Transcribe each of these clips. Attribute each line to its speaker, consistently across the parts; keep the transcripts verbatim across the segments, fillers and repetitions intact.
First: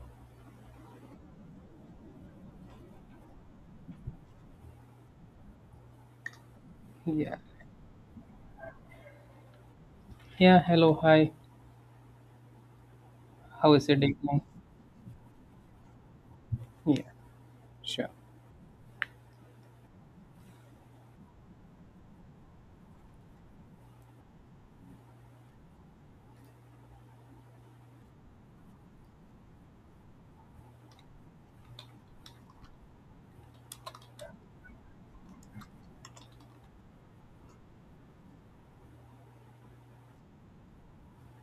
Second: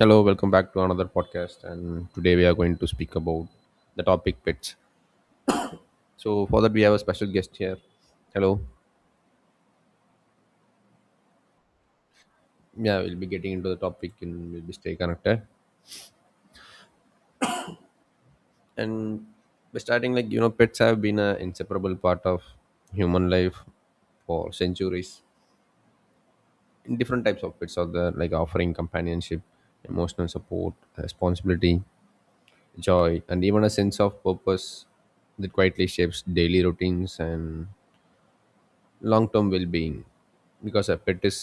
Speaker 1: Hello, welcome back to another podcast. And today we are going to speak about the topic pets. So for that we have a special
Speaker 2: Yeah.
Speaker 1: guest here. Hello.
Speaker 2: Yeah. Hello. Hi.
Speaker 1: Yeah, we'll be getting into
Speaker 2: How
Speaker 1: the
Speaker 2: is it
Speaker 1: topic
Speaker 2: going?
Speaker 1: and we'll be stay connected.
Speaker 2: Yeah. Sure.
Speaker 1: And we're starting like you know, pets have been an inseparable part of human life for centuries. In different types of pets are there, like offering companionship, emotional support, responsibility, joy, and even a sense of purpose that quietly shapes daily routines and long term well being, because a pet is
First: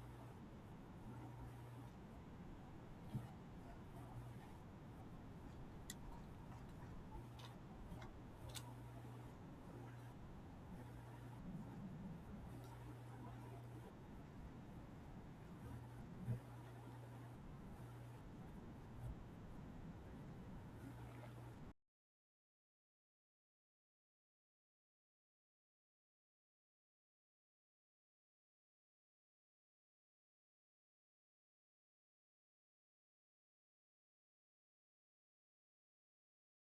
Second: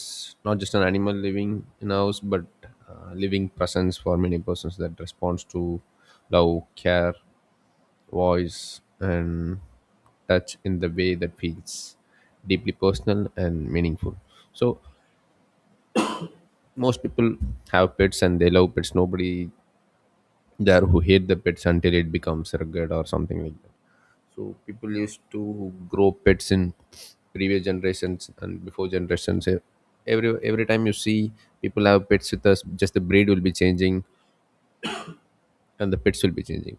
Speaker 1: not just an animal living in a house but uh, living presence for many persons that responds to love, care, voice, and touch in the way that feels deeply personal and meaningful. So, most people have pets and they love pets. Nobody there who hate the pets until it becomes rugged or something like that. So people used to grow pets in previous generations and before generations. E- Every every time you see people have pets with us, just the breed will be changing and the pets will be changing.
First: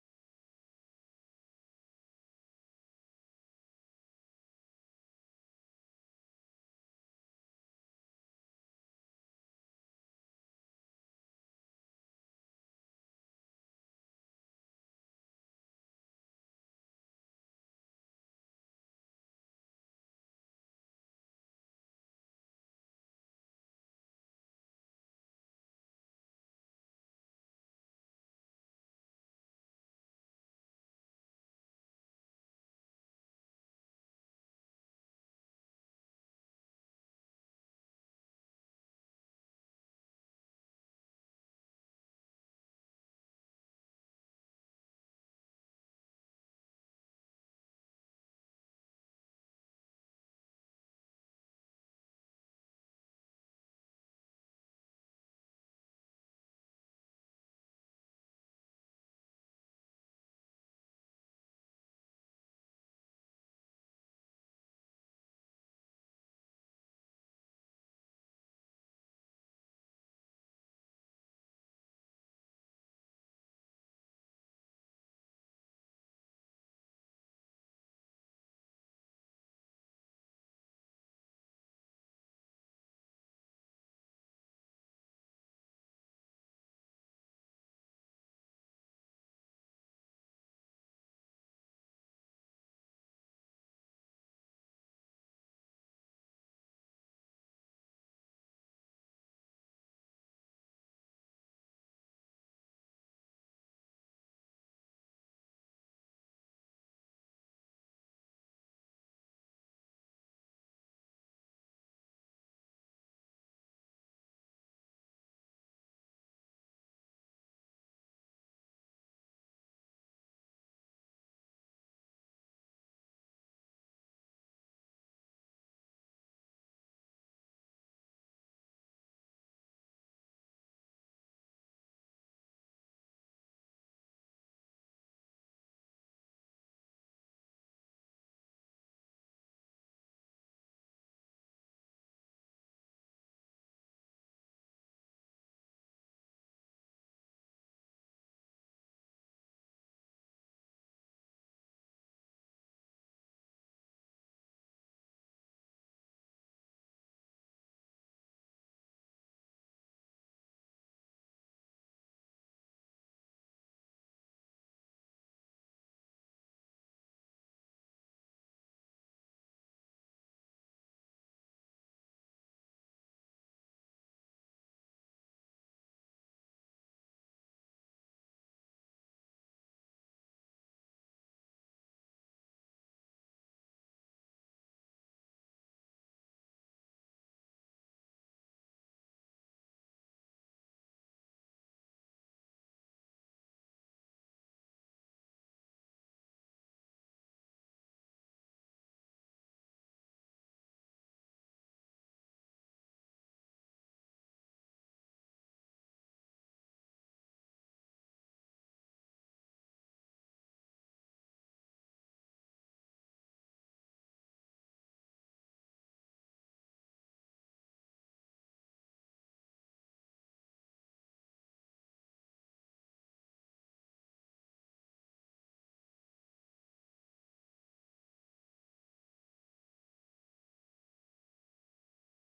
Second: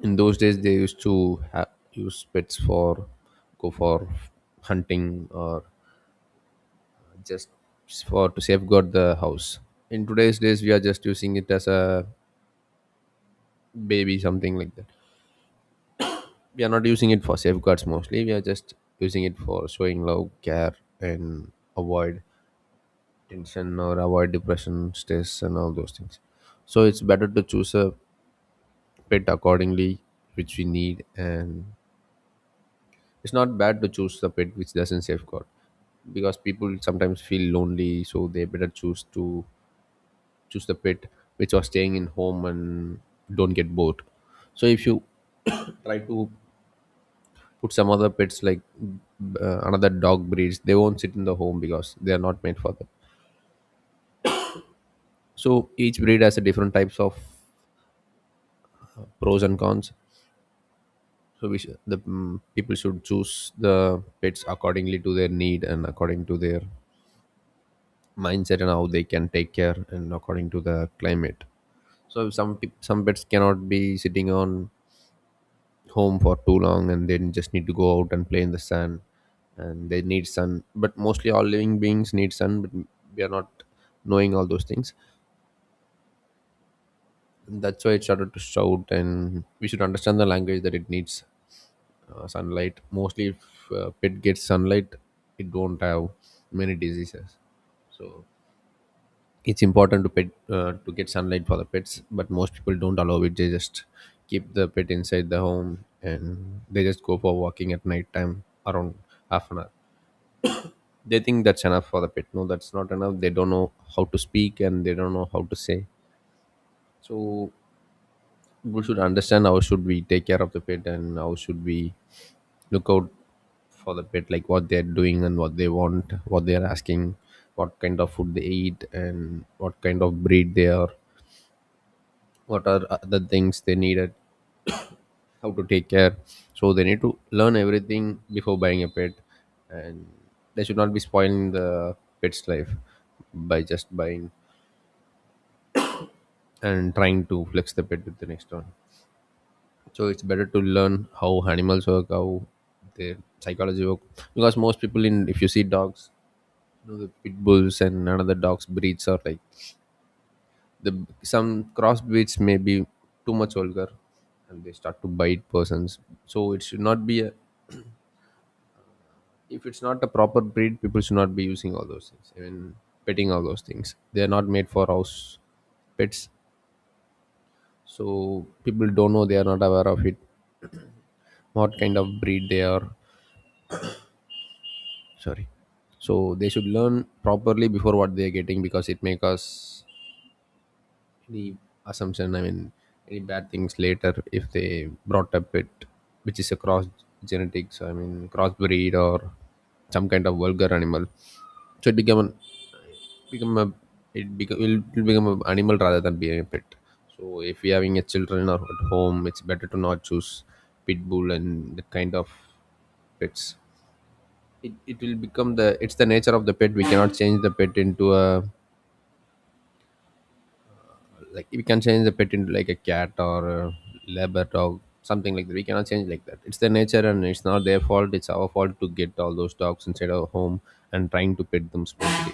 Speaker 1: In those days, they used to ha- use pets for go for hunting or just for to safeguard the house. In today's days, we are just using it as a baby, something like that. We are not using it for safeguards mostly. We are just using it for showing love, care, and avoid tension or avoid depression, stress, and all those things. So it's better to choose a pet accordingly, which we need. And it's not bad to choose the pet which doesn't safeguard, because people sometimes feel lonely, so they better choose to choose the pet which are staying in home and don't get bored. So if you try to put some other pets like uh, another dog breeds, they won't sit in the home because they are not made for them. So each breed has a different types of pros and cons. So we should, the mm, people should choose the pets accordingly to their need and according to their mindset and how they can take care and according to the climate. So some pe- some pets cannot be sitting on home for too long and then just need to go out and play in the sun, and they need sun, but mostly all living beings need sun. But we are not knowing all those things, and that's why it started to shout, and we should understand the language that it needs uh, sunlight mostly. If uh, pet gets sunlight, it don't have many diseases. So it's important to pet uh, to get sunlight for the pets, but most people don't allow it. They just keep the pet inside the home and they just go for walking at night time around half an hour. They think that's enough for the pet. No, that's not enough. They don't know how to speak and they don't know how to say. So we should understand how should we take care of the pet and how should we look out for the pet, like what they're doing and what they want, what they're asking, what kind of food they eat and what kind of breed they are, what are other things they needed, how to take care. So they need to learn everything before buying a pet. And they should not be spoiling the pet's life by just buying and trying to flex the pet with the next one. So it's better to learn how animals work, how their psychology work. Because most people, in if you see dogs, know the pit bulls and another dogs breeds are like, the some cross breeds may be too much vulgar and they start to bite persons. So it should not be a, if it's not a proper breed, people should not be using all those things, even petting all those things, they are not made for house pets. So people don't know, they are not aware of it what kind of breed they are. Sorry. So they should learn properly before what they are getting, because it may cause any assumption, I mean any bad things later if they brought up it, which is a cross genetics, I mean crossbreed or some kind of vulgar animal. So it become an, become a, it become will will become an animal rather than being a pet. So if you're having a children or at home, it's better to not choose pit bull and that kind of pets. It, it will become the, it's the nature of the pet. We cannot change the pet into a, like we can change the pet into like a cat or a labor dog, something like that. We cannot change like that. It's their nature and it's not their fault, it's our fault to get all those dogs inside our home and trying to pet them smoothly.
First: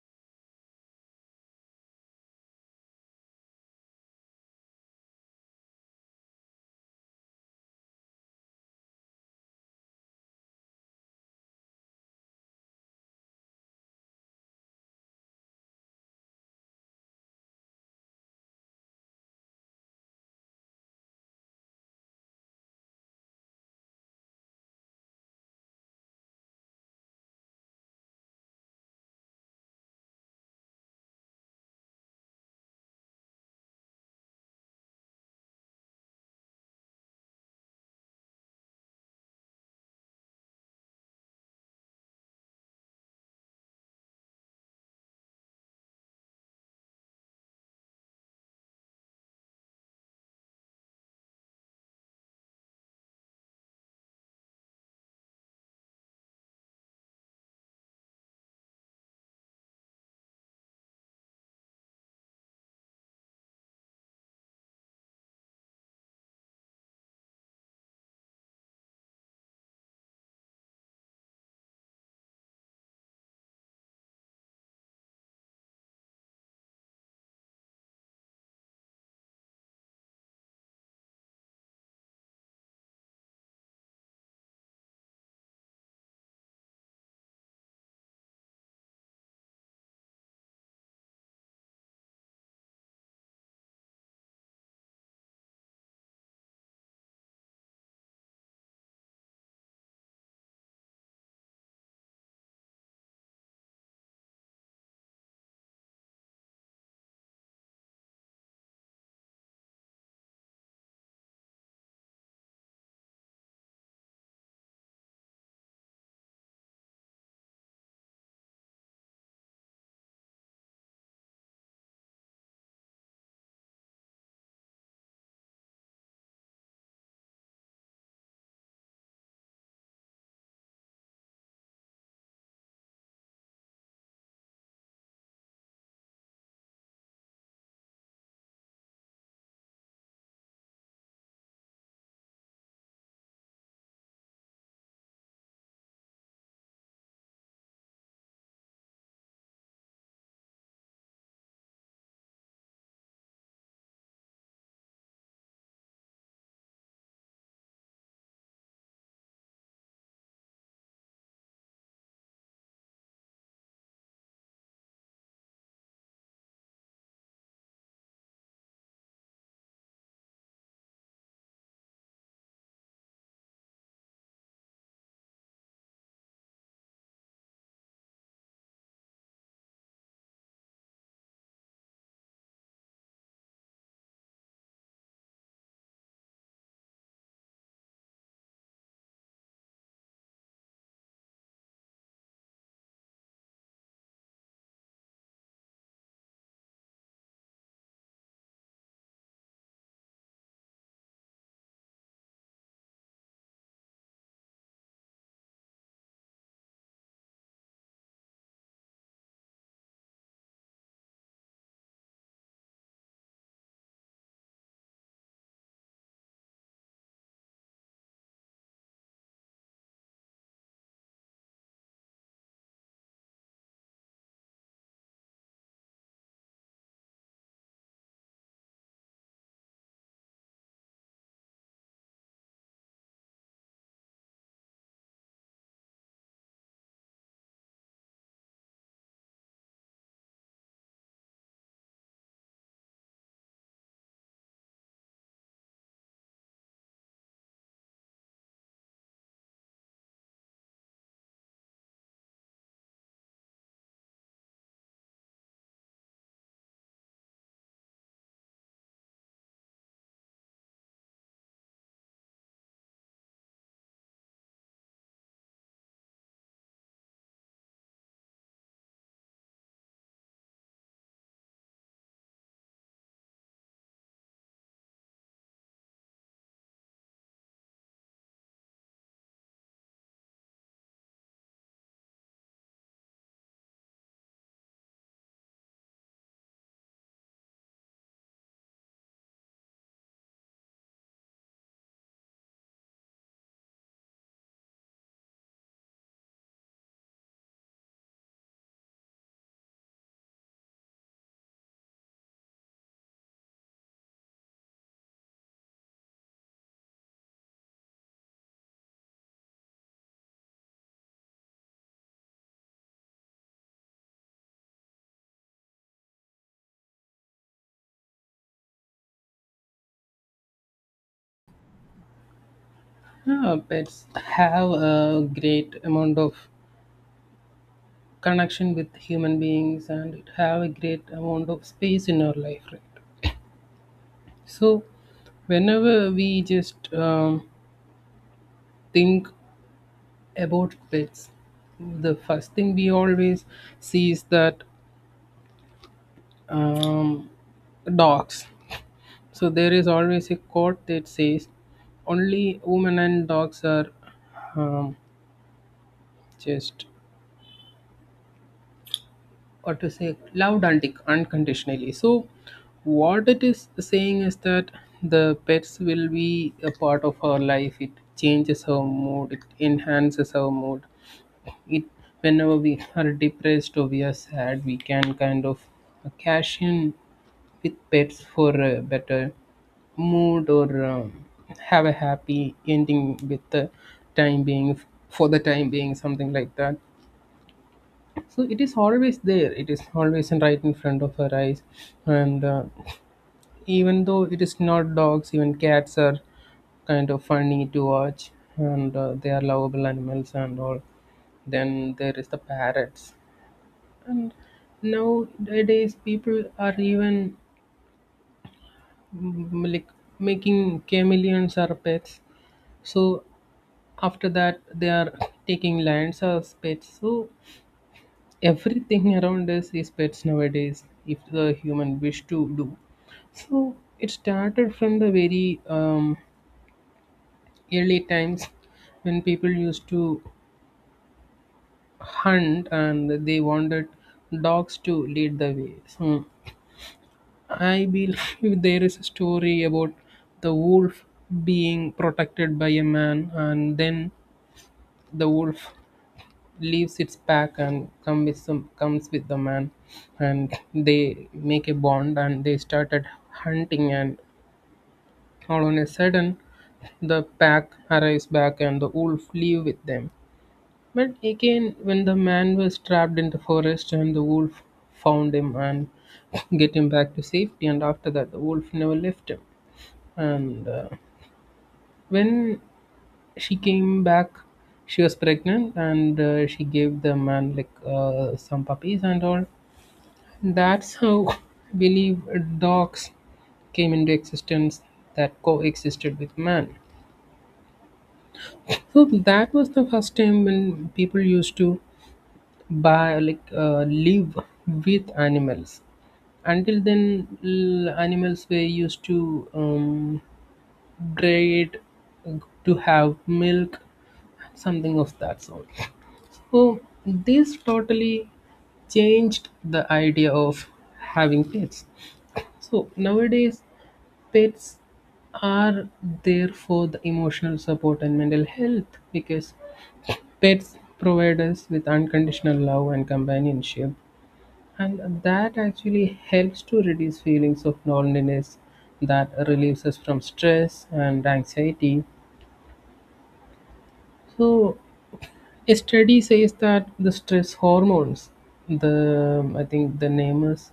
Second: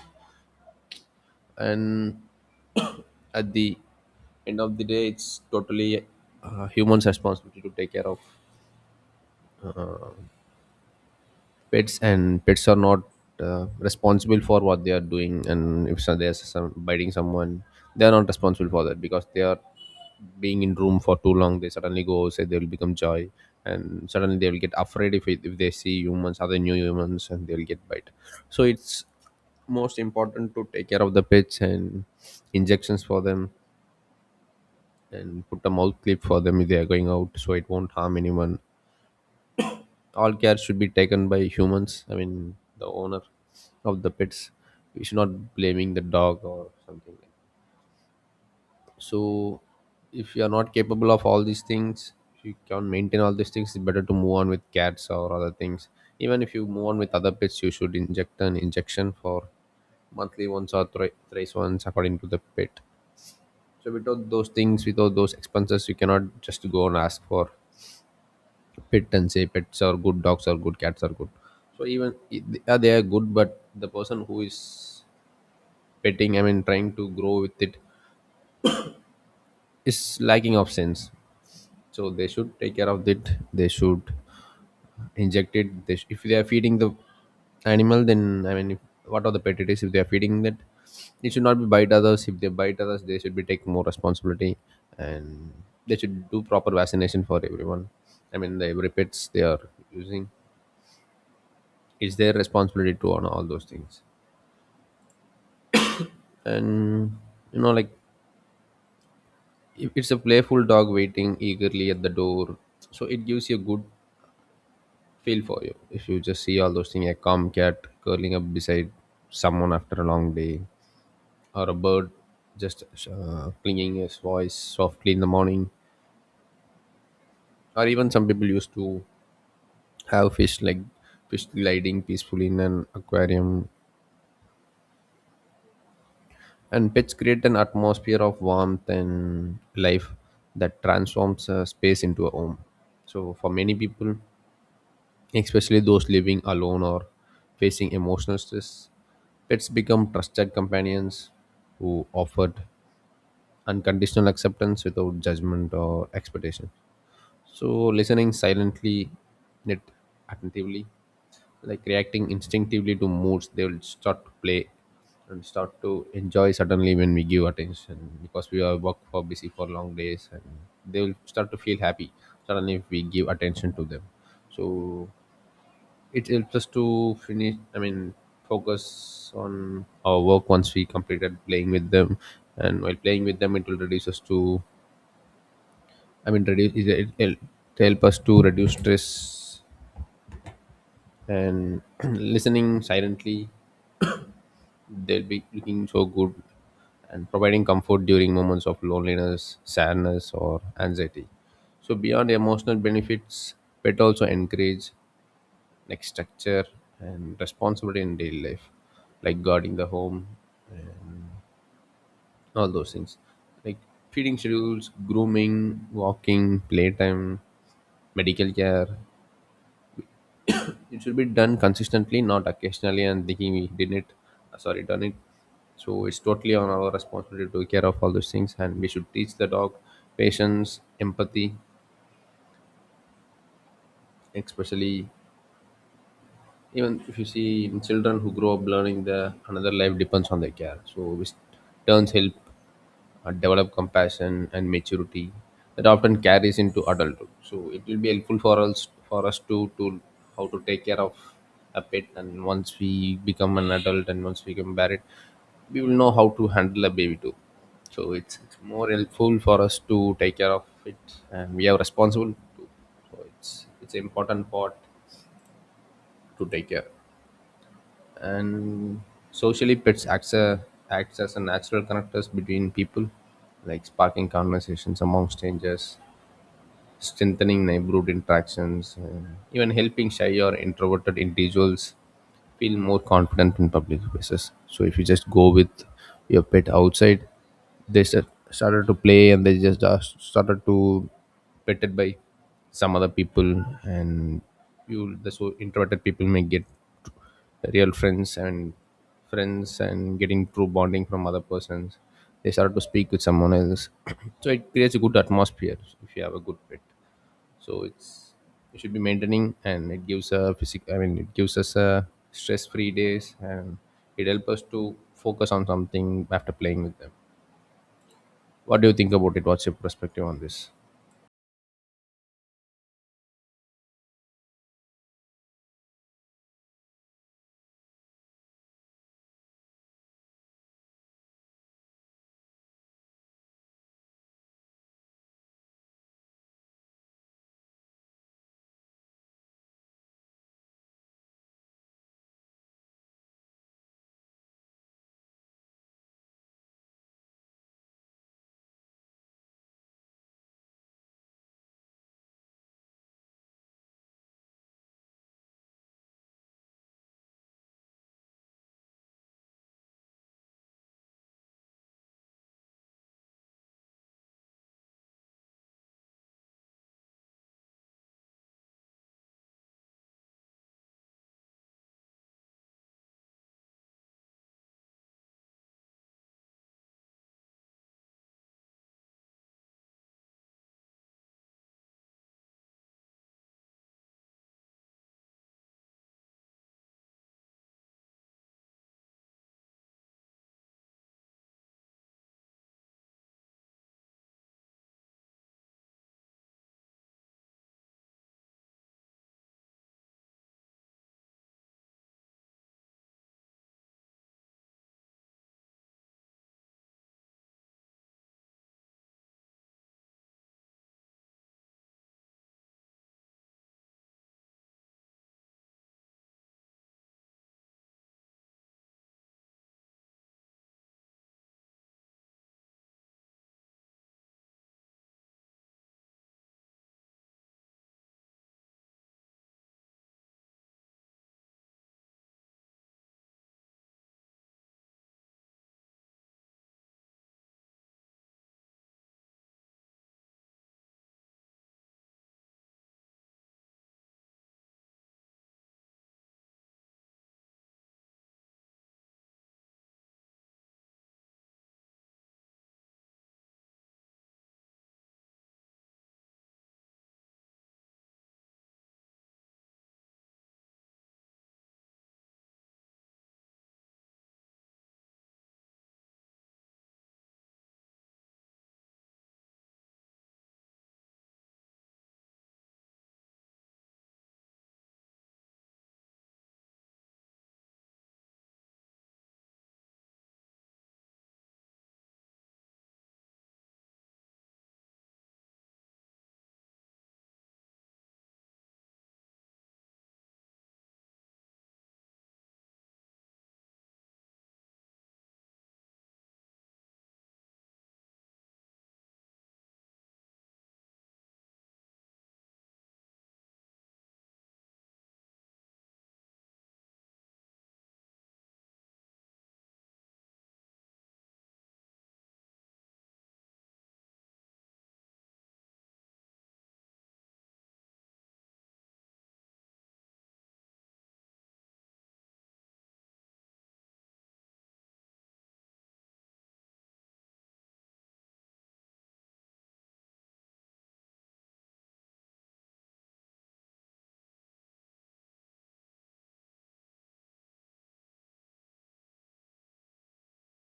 Speaker 1: And at the end of the day, it's totally uh, humans responsibility to take care of pets, and pets are not uh, responsible for what they are doing. And if so, they are some biting someone, they are not responsible for that, because they are being in room for too long, they suddenly go, say they will become joy and suddenly they will get afraid if, it, if they see humans, other new humans, and they will get bite. So it's most important to take care of the pets and injections for them, and put a mouth clip for them if they are going out, so it won't harm anyone. All care should be taken by humans, I mean the owner of the pets. We should not blaming the dog or something like that. So if you are not capable of all these things, if you can't maintain all these things, it's better to move on with cats or other things. Even if you move on with other pets, you should inject an injection for monthly once or thri- thrice once according to the pet. So without those things, without those expenses, you cannot just go and ask for pet and say pets are good, dogs are good, cats are good. So even i- they are they are good, but the person who is petting, I mean trying to grow with it, is lacking of sense. So they should take care of it. They should inject it. they sh- if they are feeding the animal, then I mean if, what are the pet it is, if they are feeding that, it should not be bite others. If they bite others, they should be taking more responsibility. And they should do proper vaccination for everyone, I mean the every pets they are using. It's their responsibility to honor all those things. And you know like it- it's a playful dog waiting eagerly at the door. So it gives you a good feel for you if you just see all those things. A calm cat curling up beside someone after a long day, or a bird just uh, clinging his voice softly in the morning, or even some people used to have fish, like fish gliding peacefully in an aquarium. And pets create an atmosphere of warmth and life that transforms a space into a home. So for many people, especially those living alone or facing emotional stress, pets become trusted companions who offered unconditional acceptance without judgment or expectation. So listening silently yet attentively, like reacting instinctively to moods, they will start to play and start to enjoy suddenly when we give attention, because we are work for busy for long days. And they will start to feel happy suddenly if we give attention to them. So it helps us to finish, I mean focus on our work once we completed playing with them. And while playing with them it will reduce us to, I mean reduce, it will help to help us to reduce stress. And listening silently, they'll be looking so good and providing comfort during moments of loneliness, sadness, or anxiety. So, beyond emotional benefits, pet also encourage like structure and responsibility in daily life, like guarding the home, all those things, like feeding schedules, grooming, walking, playtime, medical care. It should be done consistently not occasionally, and thinking we didn't it, uh, sorry, done it. So it's totally on our responsibility to take care of all those things, and we should teach the dog patience, empathy, especially even if you see in children who grow up learning the another life depends on their care, so which turns help uh, develop compassion and maturity that often carries into adulthood. So it will be helpful for us, for us to to how to take care of a pet, and once we become an adult and once we become married, we will know how to handle a baby too. So it's it's more helpful for us to take care of it, and we are responsible too. So it's it's an important part to take care and socially pets acts, a, acts as a natural connectors between people, like sparking conversations among strangers, strengthening neighborhood interactions, and even helping shy or introverted individuals feel more confident in public spaces. So if you just go with your pet outside, they start, started to play, and they just uh, started to petted by some other people, and you the so introverted people may get real friends and friends and getting true bonding from other persons. They start to speak with someone else. So it creates a good atmosphere if you have a good pet. So it's, we should be maintaining, and it gives a physic I mean it gives us a stress free days, and it helps us to focus on something after playing with them. What do you think about it? What's your perspective on this?
Speaker 2: Uh, pets have a great amount of connection with human beings, and it have a great amount of space in our life, right? So, whenever we just um, think about pets, the first thing we always see is that um, dogs. So there is always a quote that says, "Only women and dogs are um, just, or to say, loved untic- unconditionally." So what it is saying is that the pets will be a part of our life. It changes our mood, it enhances our mood. It whenever we are depressed or we are sad, we can kind of cash in with pets for a better mood, or um, have a happy ending with the time being for the time being something like that. So it is always there, it is always in- right in front of her eyes. And uh, even though it is not dogs, even cats are kind of funny to watch, and uh, they are lovable animals and all. Then there is the parrots. And nowadays people are even mm, like, making chameleons are pets. So after that they are taking lions as pets. So everything around us is pets nowadays, if the human wish to do so. It started from the very um, early times, when people used to hunt and they wanted dogs to lead the way. So I believe there is a story about the wolf being protected by a man, and then the wolf leaves its pack and come with some comes with the man, and they make a bond and they started hunting. And all on a sudden the pack arrives back and the wolf leave with them. But again, when the man was trapped in the forest, and the wolf found him and get him back to safety, and after that the wolf never left him. And uh, when she came back, she was pregnant, and uh, she gave the man like uh, some puppies and all. That's how I believe dogs came into existence, that coexisted with man. So that was the first time when people used to buy, like uh, live with animals. Until then, l- animals were used to um, breed, to have milk, something of that sort. Oh, this totally changed the idea of having pets. So nowadays, pets are there for the emotional support and mental health, because pets provide us with unconditional love and companionship, and that actually helps to reduce feelings of loneliness, that relieves us from stress and anxiety. So a study says that the stress hormones, the, I think the name is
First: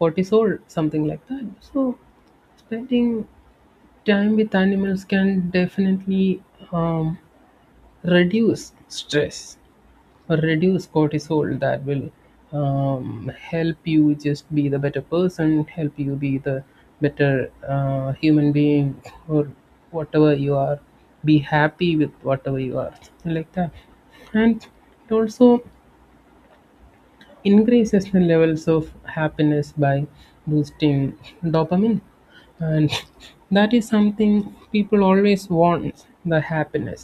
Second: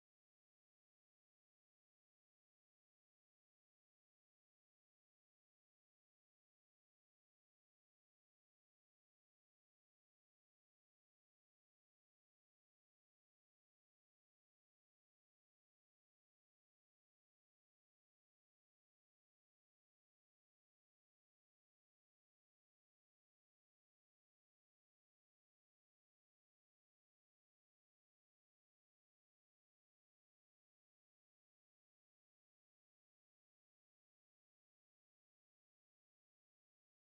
Speaker 2: cortisol, something like that. So spending time with animals can definitely um, reduce stress, reduce cortisol, that will um, help you just be the better person, help you be the better uh, human being, or whatever you are, be happy with whatever you are, like that. And it also increases the levels of happiness by boosting dopamine. And that is something people always want, the happiness,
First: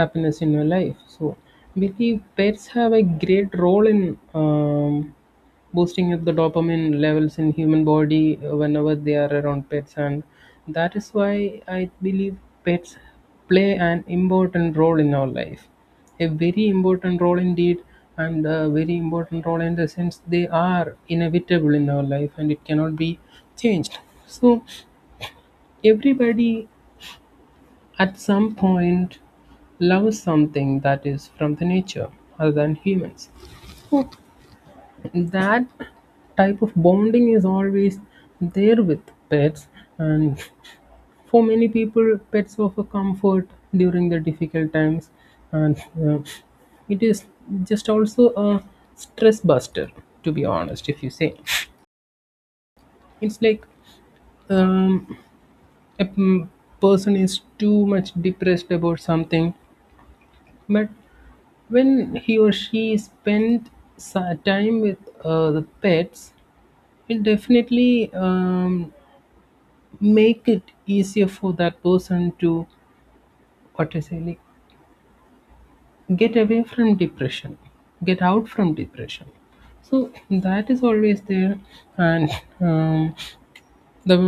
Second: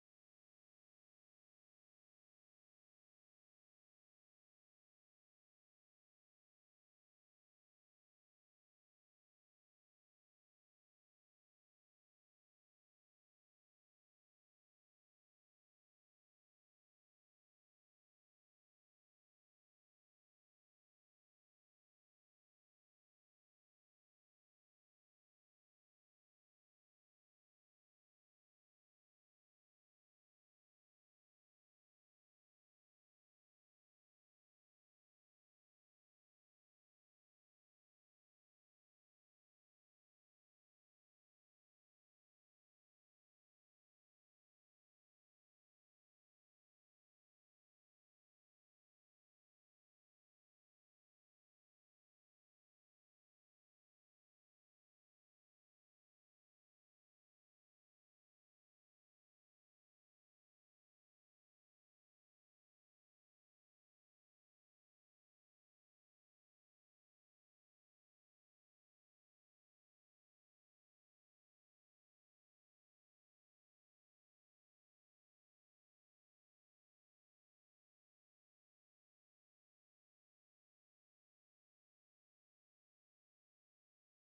Speaker 2: happiness in your life. So, believe pets have a great role in um, boosting up the dopamine levels in human body uh, whenever they are around pets. And that is why I believe pets play an important role in our life, a very important role indeed. And a very important role in the sense they are inevitable in our life, and it cannot be changed. So everybody at some point loves something that is from the nature, other than humans. That type of bonding is always there with pets. And for many people, pets offer comfort during the difficult times. And uh, it is just also a stress buster, to be honest. If you say, it's like, um, a p- person is too much depressed about something, but when he or she spend sa- time with uh, the pets, it definitely um, make it easier for that person to, what to say, like, get away from depression, get out from depression. So that is always there. And um, the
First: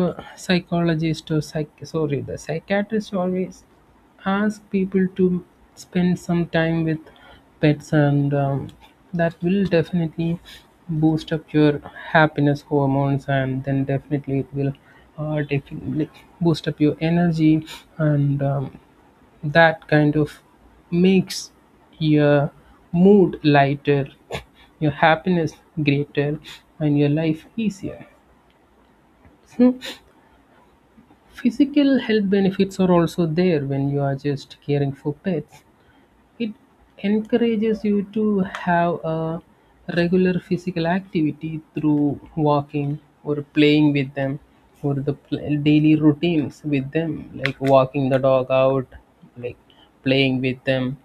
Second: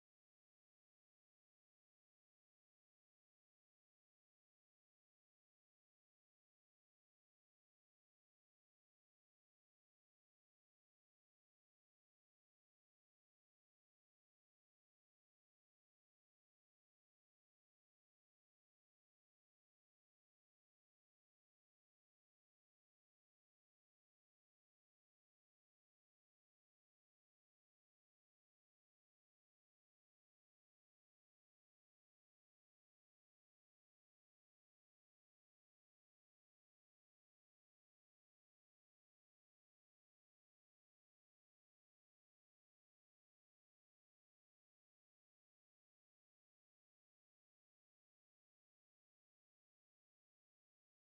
Speaker 2: psychologist or psych sorry the psychiatrist always ask people to spend some time with pets, and um, that will definitely boost up your happiness hormones, and then definitely it will uh, definitely boost up your energy. And um, that kind of makes your mood lighter, your happiness greater, and your life easier. So, physical health benefits are also there when you are just caring for pets. It encourages you to have a regular physical activity through walking or playing with them, or the pl- daily routines with them, like walking the dog out, like playing with them,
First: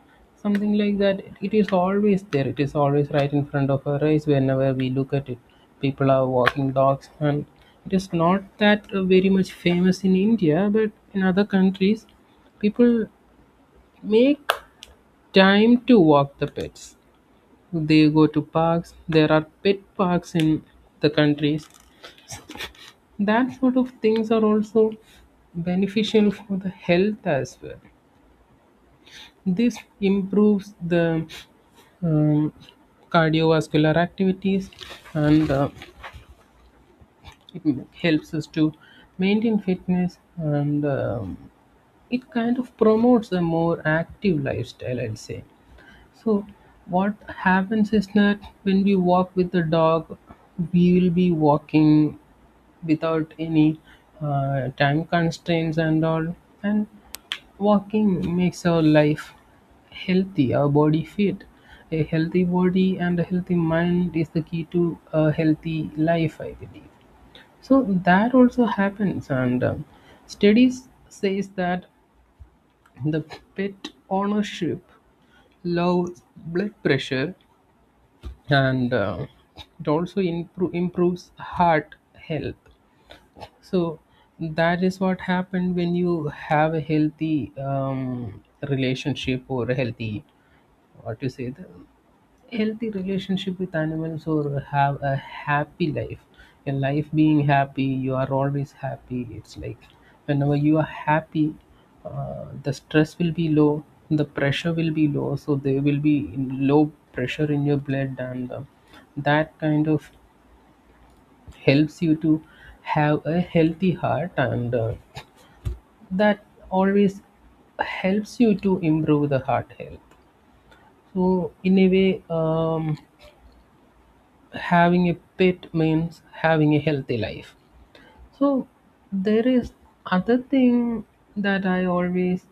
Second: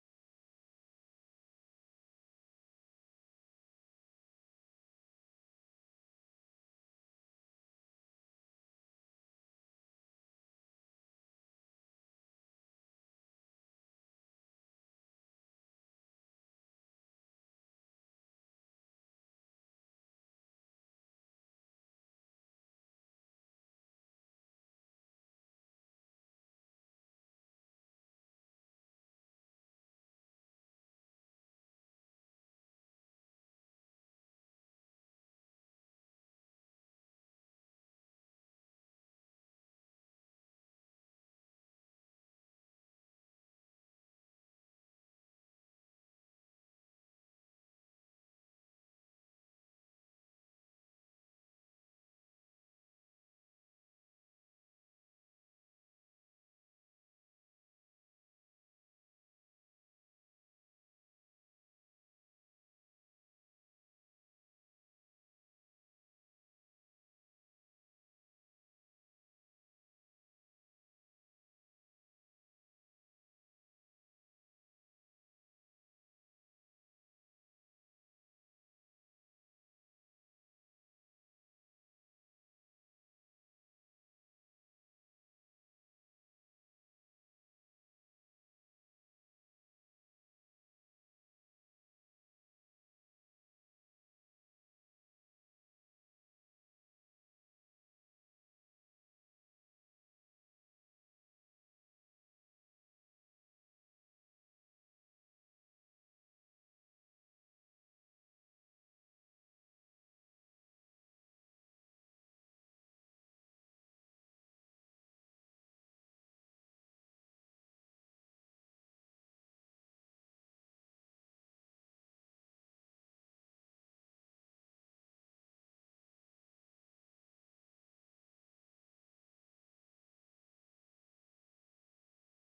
Speaker 2: something like that. It is always there, it is always right in front of our eyes whenever we look at it. People are walking dogs, and it is not that uh, very much famous in India, but in other countries, people make time to walk the pets. They go to parks. There are pet parks in the countries. That sort of things are also beneficial for the health as well. This improves the um, cardiovascular activities, and uh, it helps us to maintain fitness, and um, it kind of promotes a more active lifestyle, I'd say. So what happens is that when we walk with the dog, we will be walking without any uh, time constraints and all. And walking makes our life healthy, our body fit. A healthy body and a healthy mind is the key to a healthy life, I believe. So that also happens, and um, studies says that the pet ownership lows blood pressure, and uh, it also improve, improves heart health. So that is what happened when you have a healthy um, relationship, or a healthy, what you say, the healthy relationship with animals, or have a happy life. A life being happy, you are always happy. It's like, whenever you are happy, uh, the stress will be low, the pressure will be low, so there will be low pressure in your blood. And uh, that kind of helps you to have a healthy heart. And uh, that always helps you to improve the heart health. So in a way, um, having a pet means having a healthy life. So there is other thing that I always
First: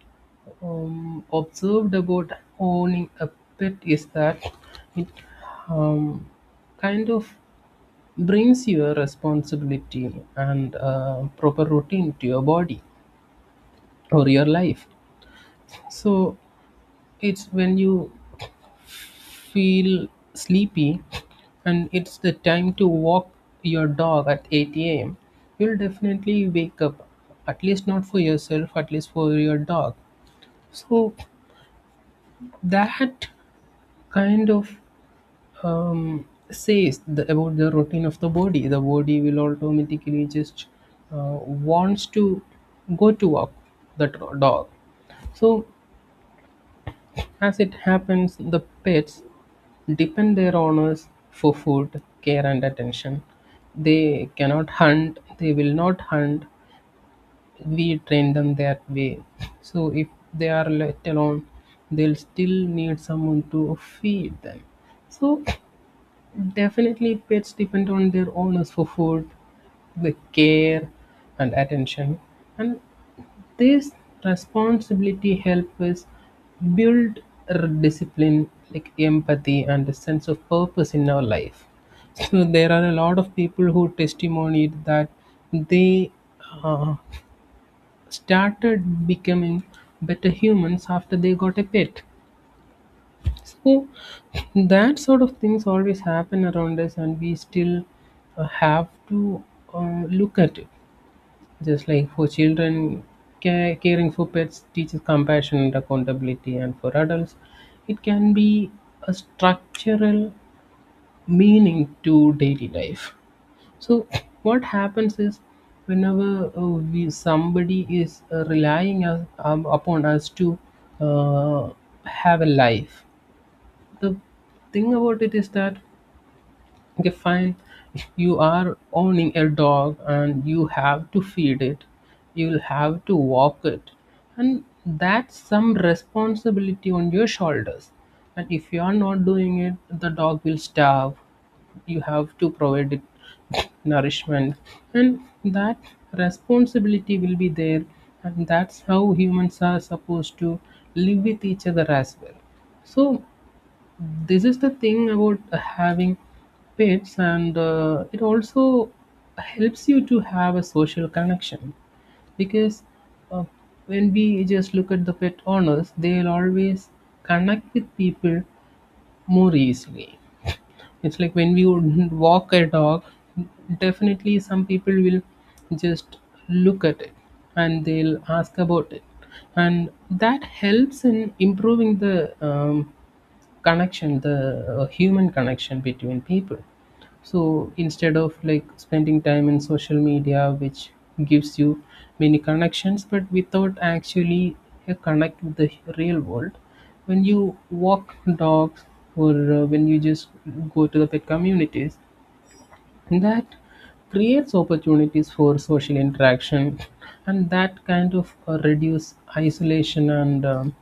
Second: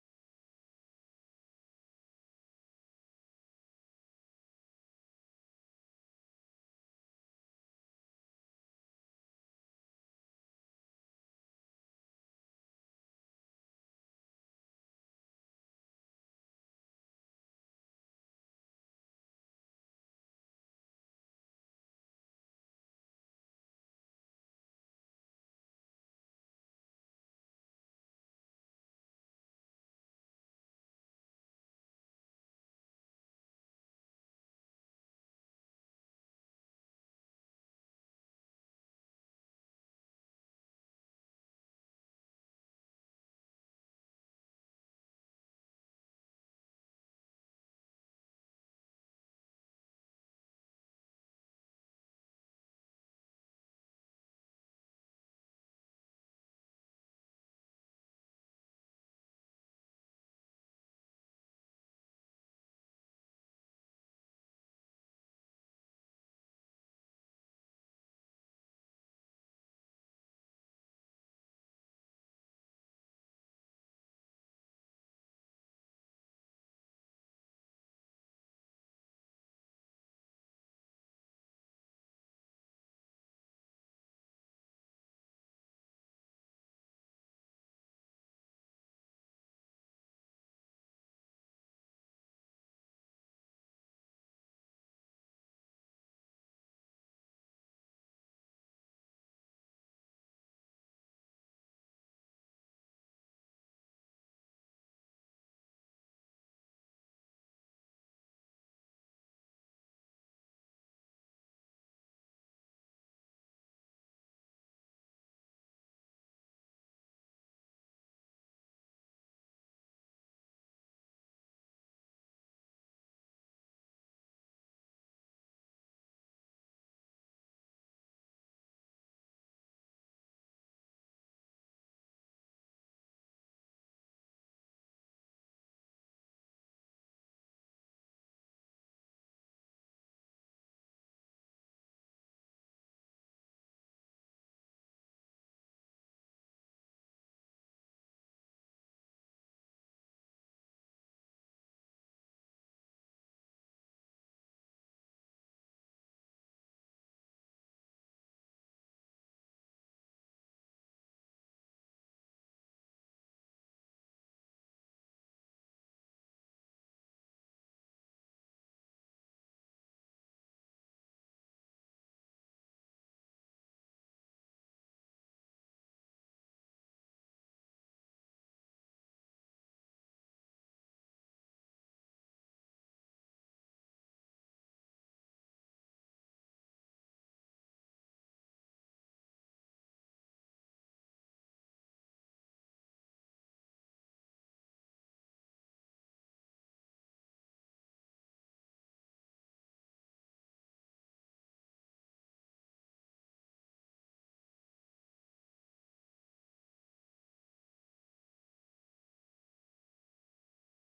Speaker 2: um, observed about owning a pet, is that it um, kind of brings your responsibility and uh, proper routine to your body or your life. So it's when you feel sleepy and it's the time to walk your dog at eight a m, you'll definitely wake up. At least not for yourself, at least for your dog. So that kind of um, says the, about the routine of the body. The body will automatically just uh, wants to go to walk the dog. So, as it happens, the pets depend their owners for food, care, and attention. They cannot hunt, they will not hunt. We train them that way. So, if they are left alone, they'll still need someone to feed them. So, definitely, pets depend on their owners for food, the care, and attention. And this responsibility helps us build r- discipline, like empathy and a sense of purpose in our life. So there are a lot of people who testimonied that they uh, started becoming better humans after they got a pet. So that sort of things always happen around us, and we still uh, have to uh, look at it. Just like for children, ca- caring for pets teaches compassion and accountability, and for adults, it can be a structural meaning to daily life. So, what happens is, whenever uh, we, somebody is uh, relying us, um, upon us to uh, have a life, the thing about it is that, okay, fine. If you are owning a dog and you have to feed it, you'll have to walk it. And that's some responsibility on your shoulders. And if you are not doing it, the dog will starve. You have to provide it nourishment. And that responsibility will be there. And that's how humans are supposed to live with each other as well. So this is the thing about uh, having pets. And uh, it also helps you to have a social connection, because uh, when we just look at the pet owners, they'll always connect with people more easily. It's like, when we would walk a dog, definitely some people will just look at it, and they'll ask about it. And that helps in improving the um, connection, the uh, human connection between people. So instead of like spending time in social media, which gives you many connections but without actually a connect with the real world, when you walk dogs, or uh, when you just go to the pet communities, and that creates opportunities for social interaction, and that kind of uh, reduce isolation. And um,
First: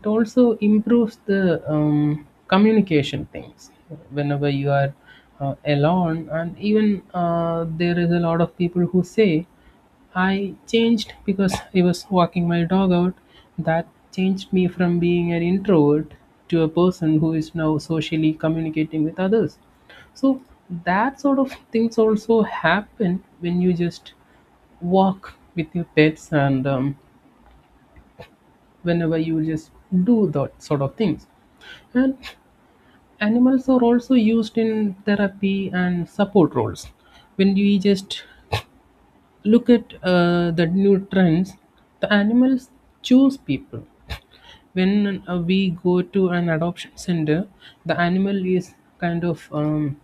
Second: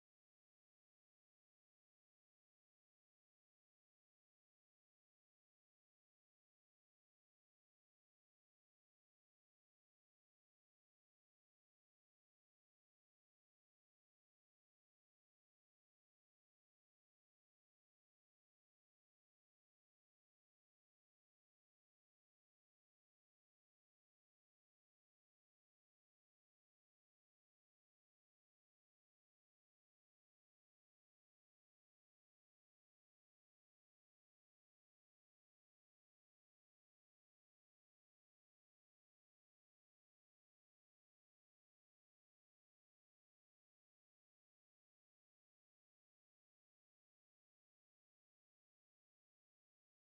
Speaker 2: it also improves the um, communication things whenever you are uh, alone. And even uh, there is a lot of people who say, "I changed because I was walking my dog out. That changed me from being an introvert to a person who is now socially communicating with others." So that sort of things also happen when you just walk with your pets, and um, whenever you just do that sort of things. And animals are also used in therapy and support roles. When you just look at uh, the new trends, the animals choose people. When uh, we go to an adoption center, the animal is kind of um,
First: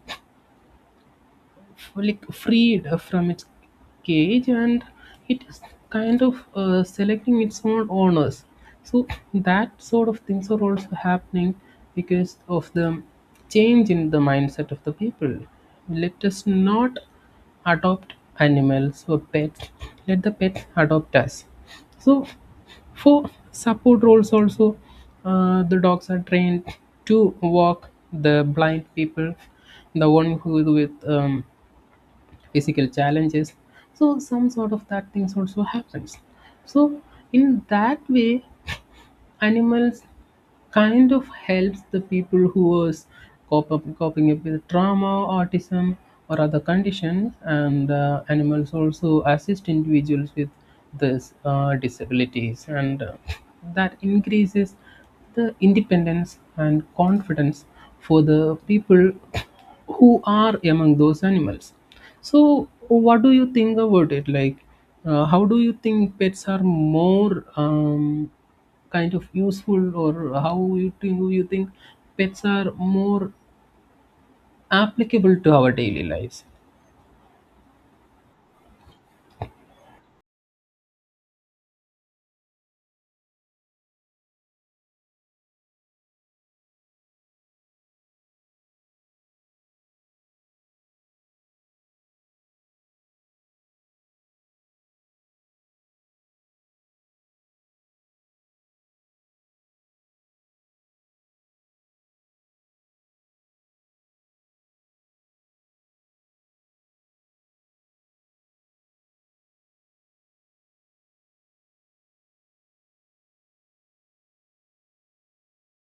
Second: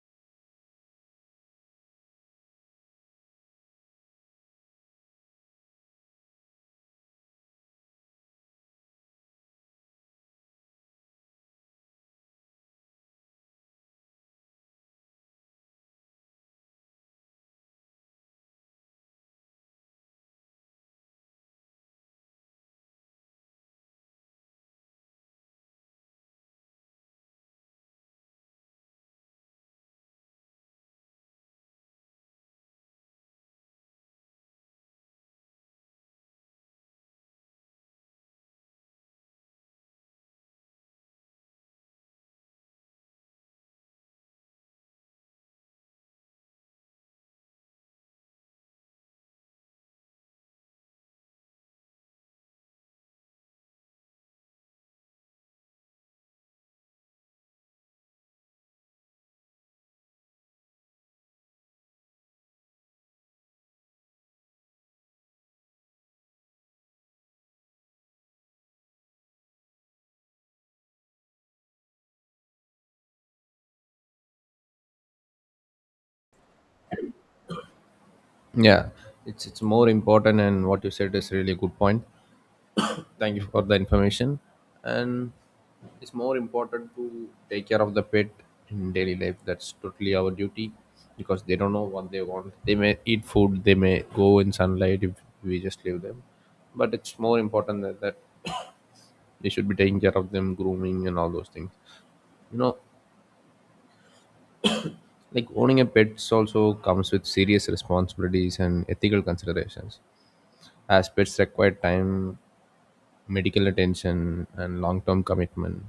Speaker 2: like freed from its cage, and it is kind of uh, selecting its own owners. So that sort of things are also happening because of the change in the mindset of the people. Let us not adopt animals or pets, let the pets adopt us. So for support roles also, uh, the dogs are trained to walk the blind people, the one who is with um, physical challenges. So some sort of that things also happens. So in that way, animals kind of helps the people who was cop up, coping up with trauma, autism, or other conditions. And uh, animals also assist individuals with these uh, disabilities, and uh, that increases the independence and confidence for the people who are among those animals. So, what do you think about it? Like, uh, how do you think pets are more um, kind of useful, or how you think you think pets are more applicable to our daily lives?
Speaker 1: Yeah, it's it's more important, and what you said is really a good point. Thank you for the information. And it's more important to take care of the pet in daily life. That's totally our duty, because they don't know what they want. They may eat food, they may go in sunlight if we just leave them. But it's more important that, that they should be taking care of them, grooming and all those things, you know. Like, owning a pet also comes with serious responsibilities and ethical considerations, as pets require time, medical attention, and long-term commitment.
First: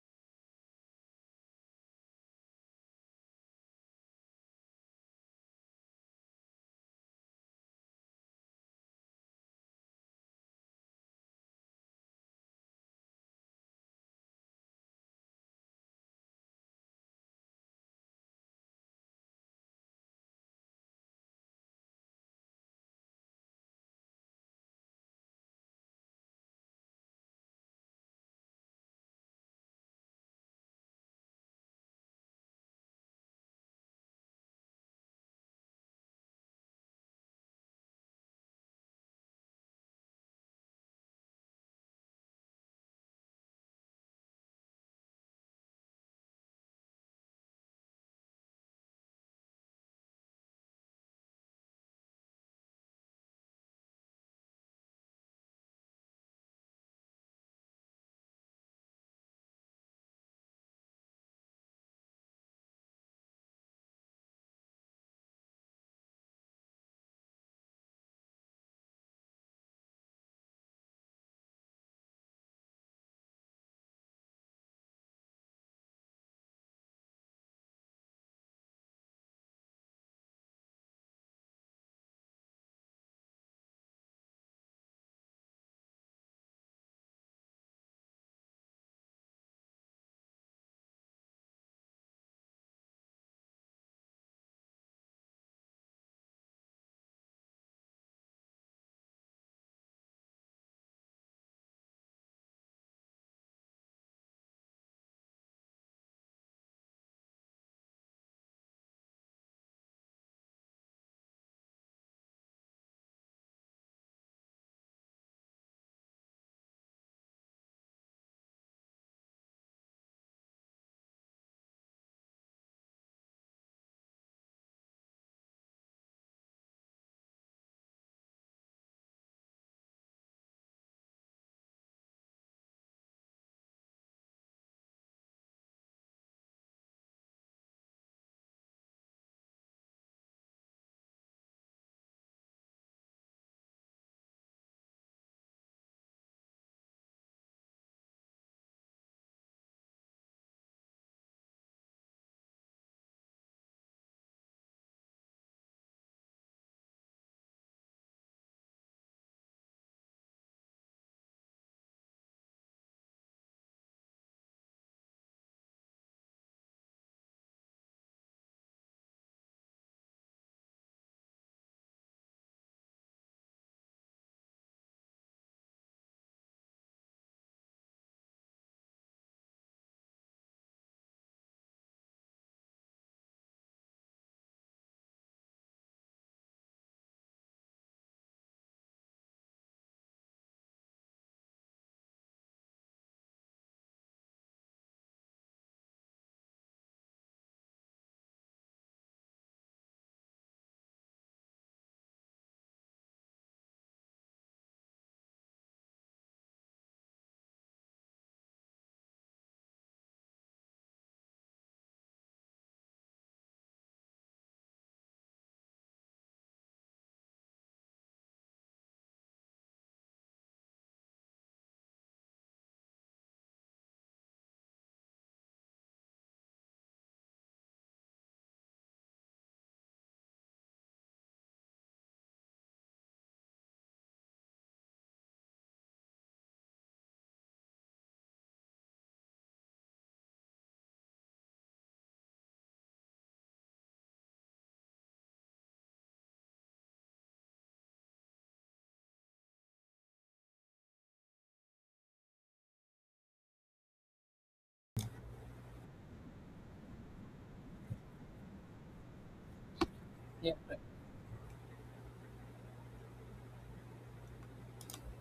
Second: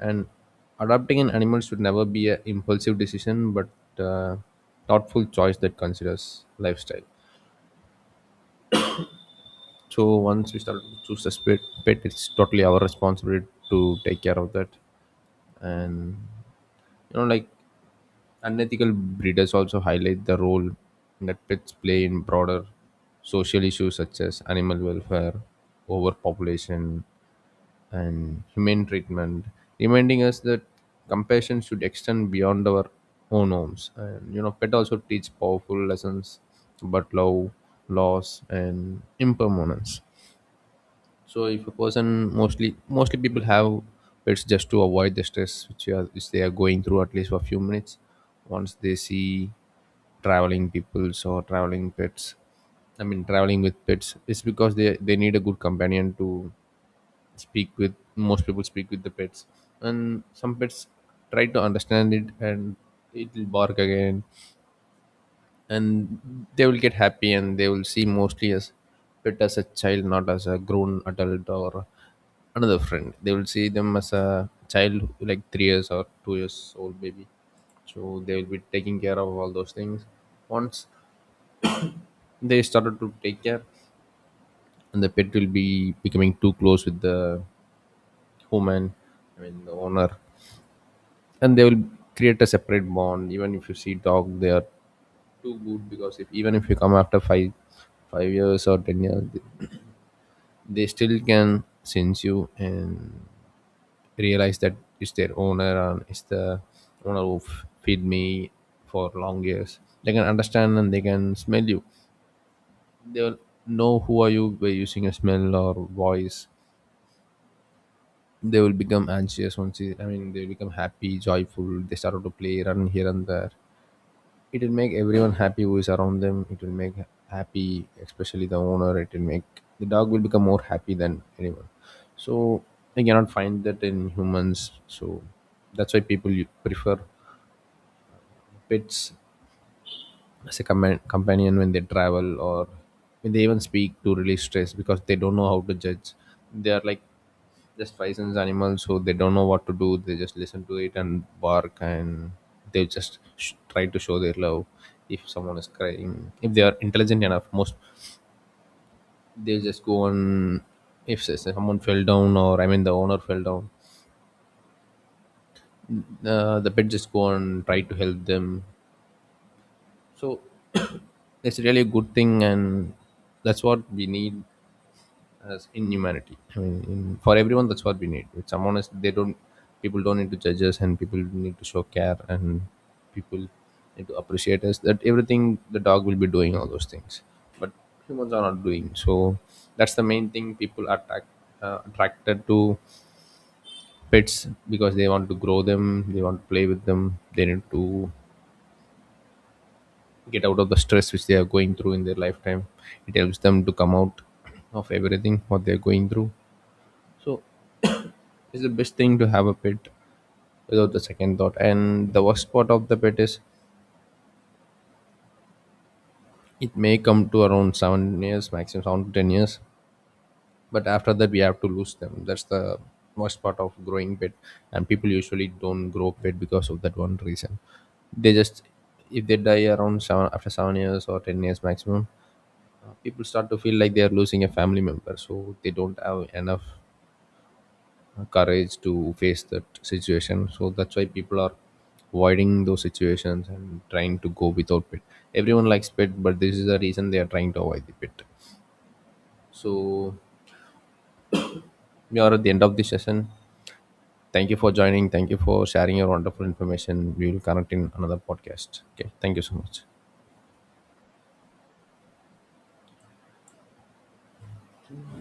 Speaker 1: And adopting an animal should never be an impulsive decision, but uh, thoughtful choice that considers lifestyle. So once we start to choose a pet, pet it's totally our responsibility to take care of that. And you know, like, unethical breeders also highlight the role that pets play in broader social issues such as animal welfare, overpopulation, and humane treatment, reminding us that compassion should extend beyond our own homes. And you know, pet also teach powerful lessons about love, loss, and impermanence. So, if a person, mostly mostly people have pets just to avoid the stress which, are, which they are going through, at least for a few minutes. Once they see traveling peoples or traveling pets, I mean traveling with pets, it's because they they need a good companion to speak with. Most people speak with the pets, and some pets try to understand it, and it will bark again, and they will get happy. And they will see mostly as pet as a child, not as a grown adult or another friend. They will see them as a child, like three years or two years old baby. So they will be taking care of all those things once they started to take care, and the pet will be becoming too close with the human, I mean the owner. And they will create a separate bond. Even if you see dog, they are too good, because if even if you come after five five years or ten years, they, they still can sense you and realize that it's their owner, and it's the owner who f- feed me for long years. They can understand, and they can smell you. They will know who are you by using a smell or voice. They will become anxious once you, I mean they will become happy, joyful. They started to play, run here and there. It'll make everyone happy who is around them. It will make happy, especially the owner. It will make the dog will become more happy than anyone. So I cannot find that in humans. So that's why people u- prefer pets as a compa- companion when they travel, or when they even speak to release stress, because they don't know how to judge. They are like just licensed animals, so they don't know what to do. They just listen to it and bark, and they just sh- try to show their love. If someone is crying, if they are intelligent enough, most they just go on. If s- someone fell down, or I mean the owner fell down, uh, the pet just go and try to help them. So it's really a good thing, and that's what we need as inhumanity. I mean, in, for everyone, that's what we need. With someone is, they don't, people don't need to judge us, and people need to show care, and people need to appreciate us. That everything the dog will be doing all those things, but humans are not doing. So that's the main thing. People are attract, uh, attracted to pets because they want to grow them, they want to play with them, they need to get out of the stress which they are going through in their lifetime. It helps them to come out of everything what they're going through. So it's the best thing to have a pet without the second thought. And the worst part of the pet is, it may come to around seven years, maximum seven to ten years, but after that we have to lose them. That's the worst part of growing pet, and people usually don't grow pet because of that one reason. They just, if they die around seven, after seven years or ten years maximum, uh, people start to feel like they are losing a family member, so they don't have enough courage to face that situation. So that's why people are avoiding those situations and trying to go without pet. Everyone likes pet, but this is the reason they are trying to avoid the pet. So we are at the end of this session. Thank you for joining, thank you for sharing your wonderful information. We will connect in another podcast. Okay, thank you so much.
Speaker 2: Yeah.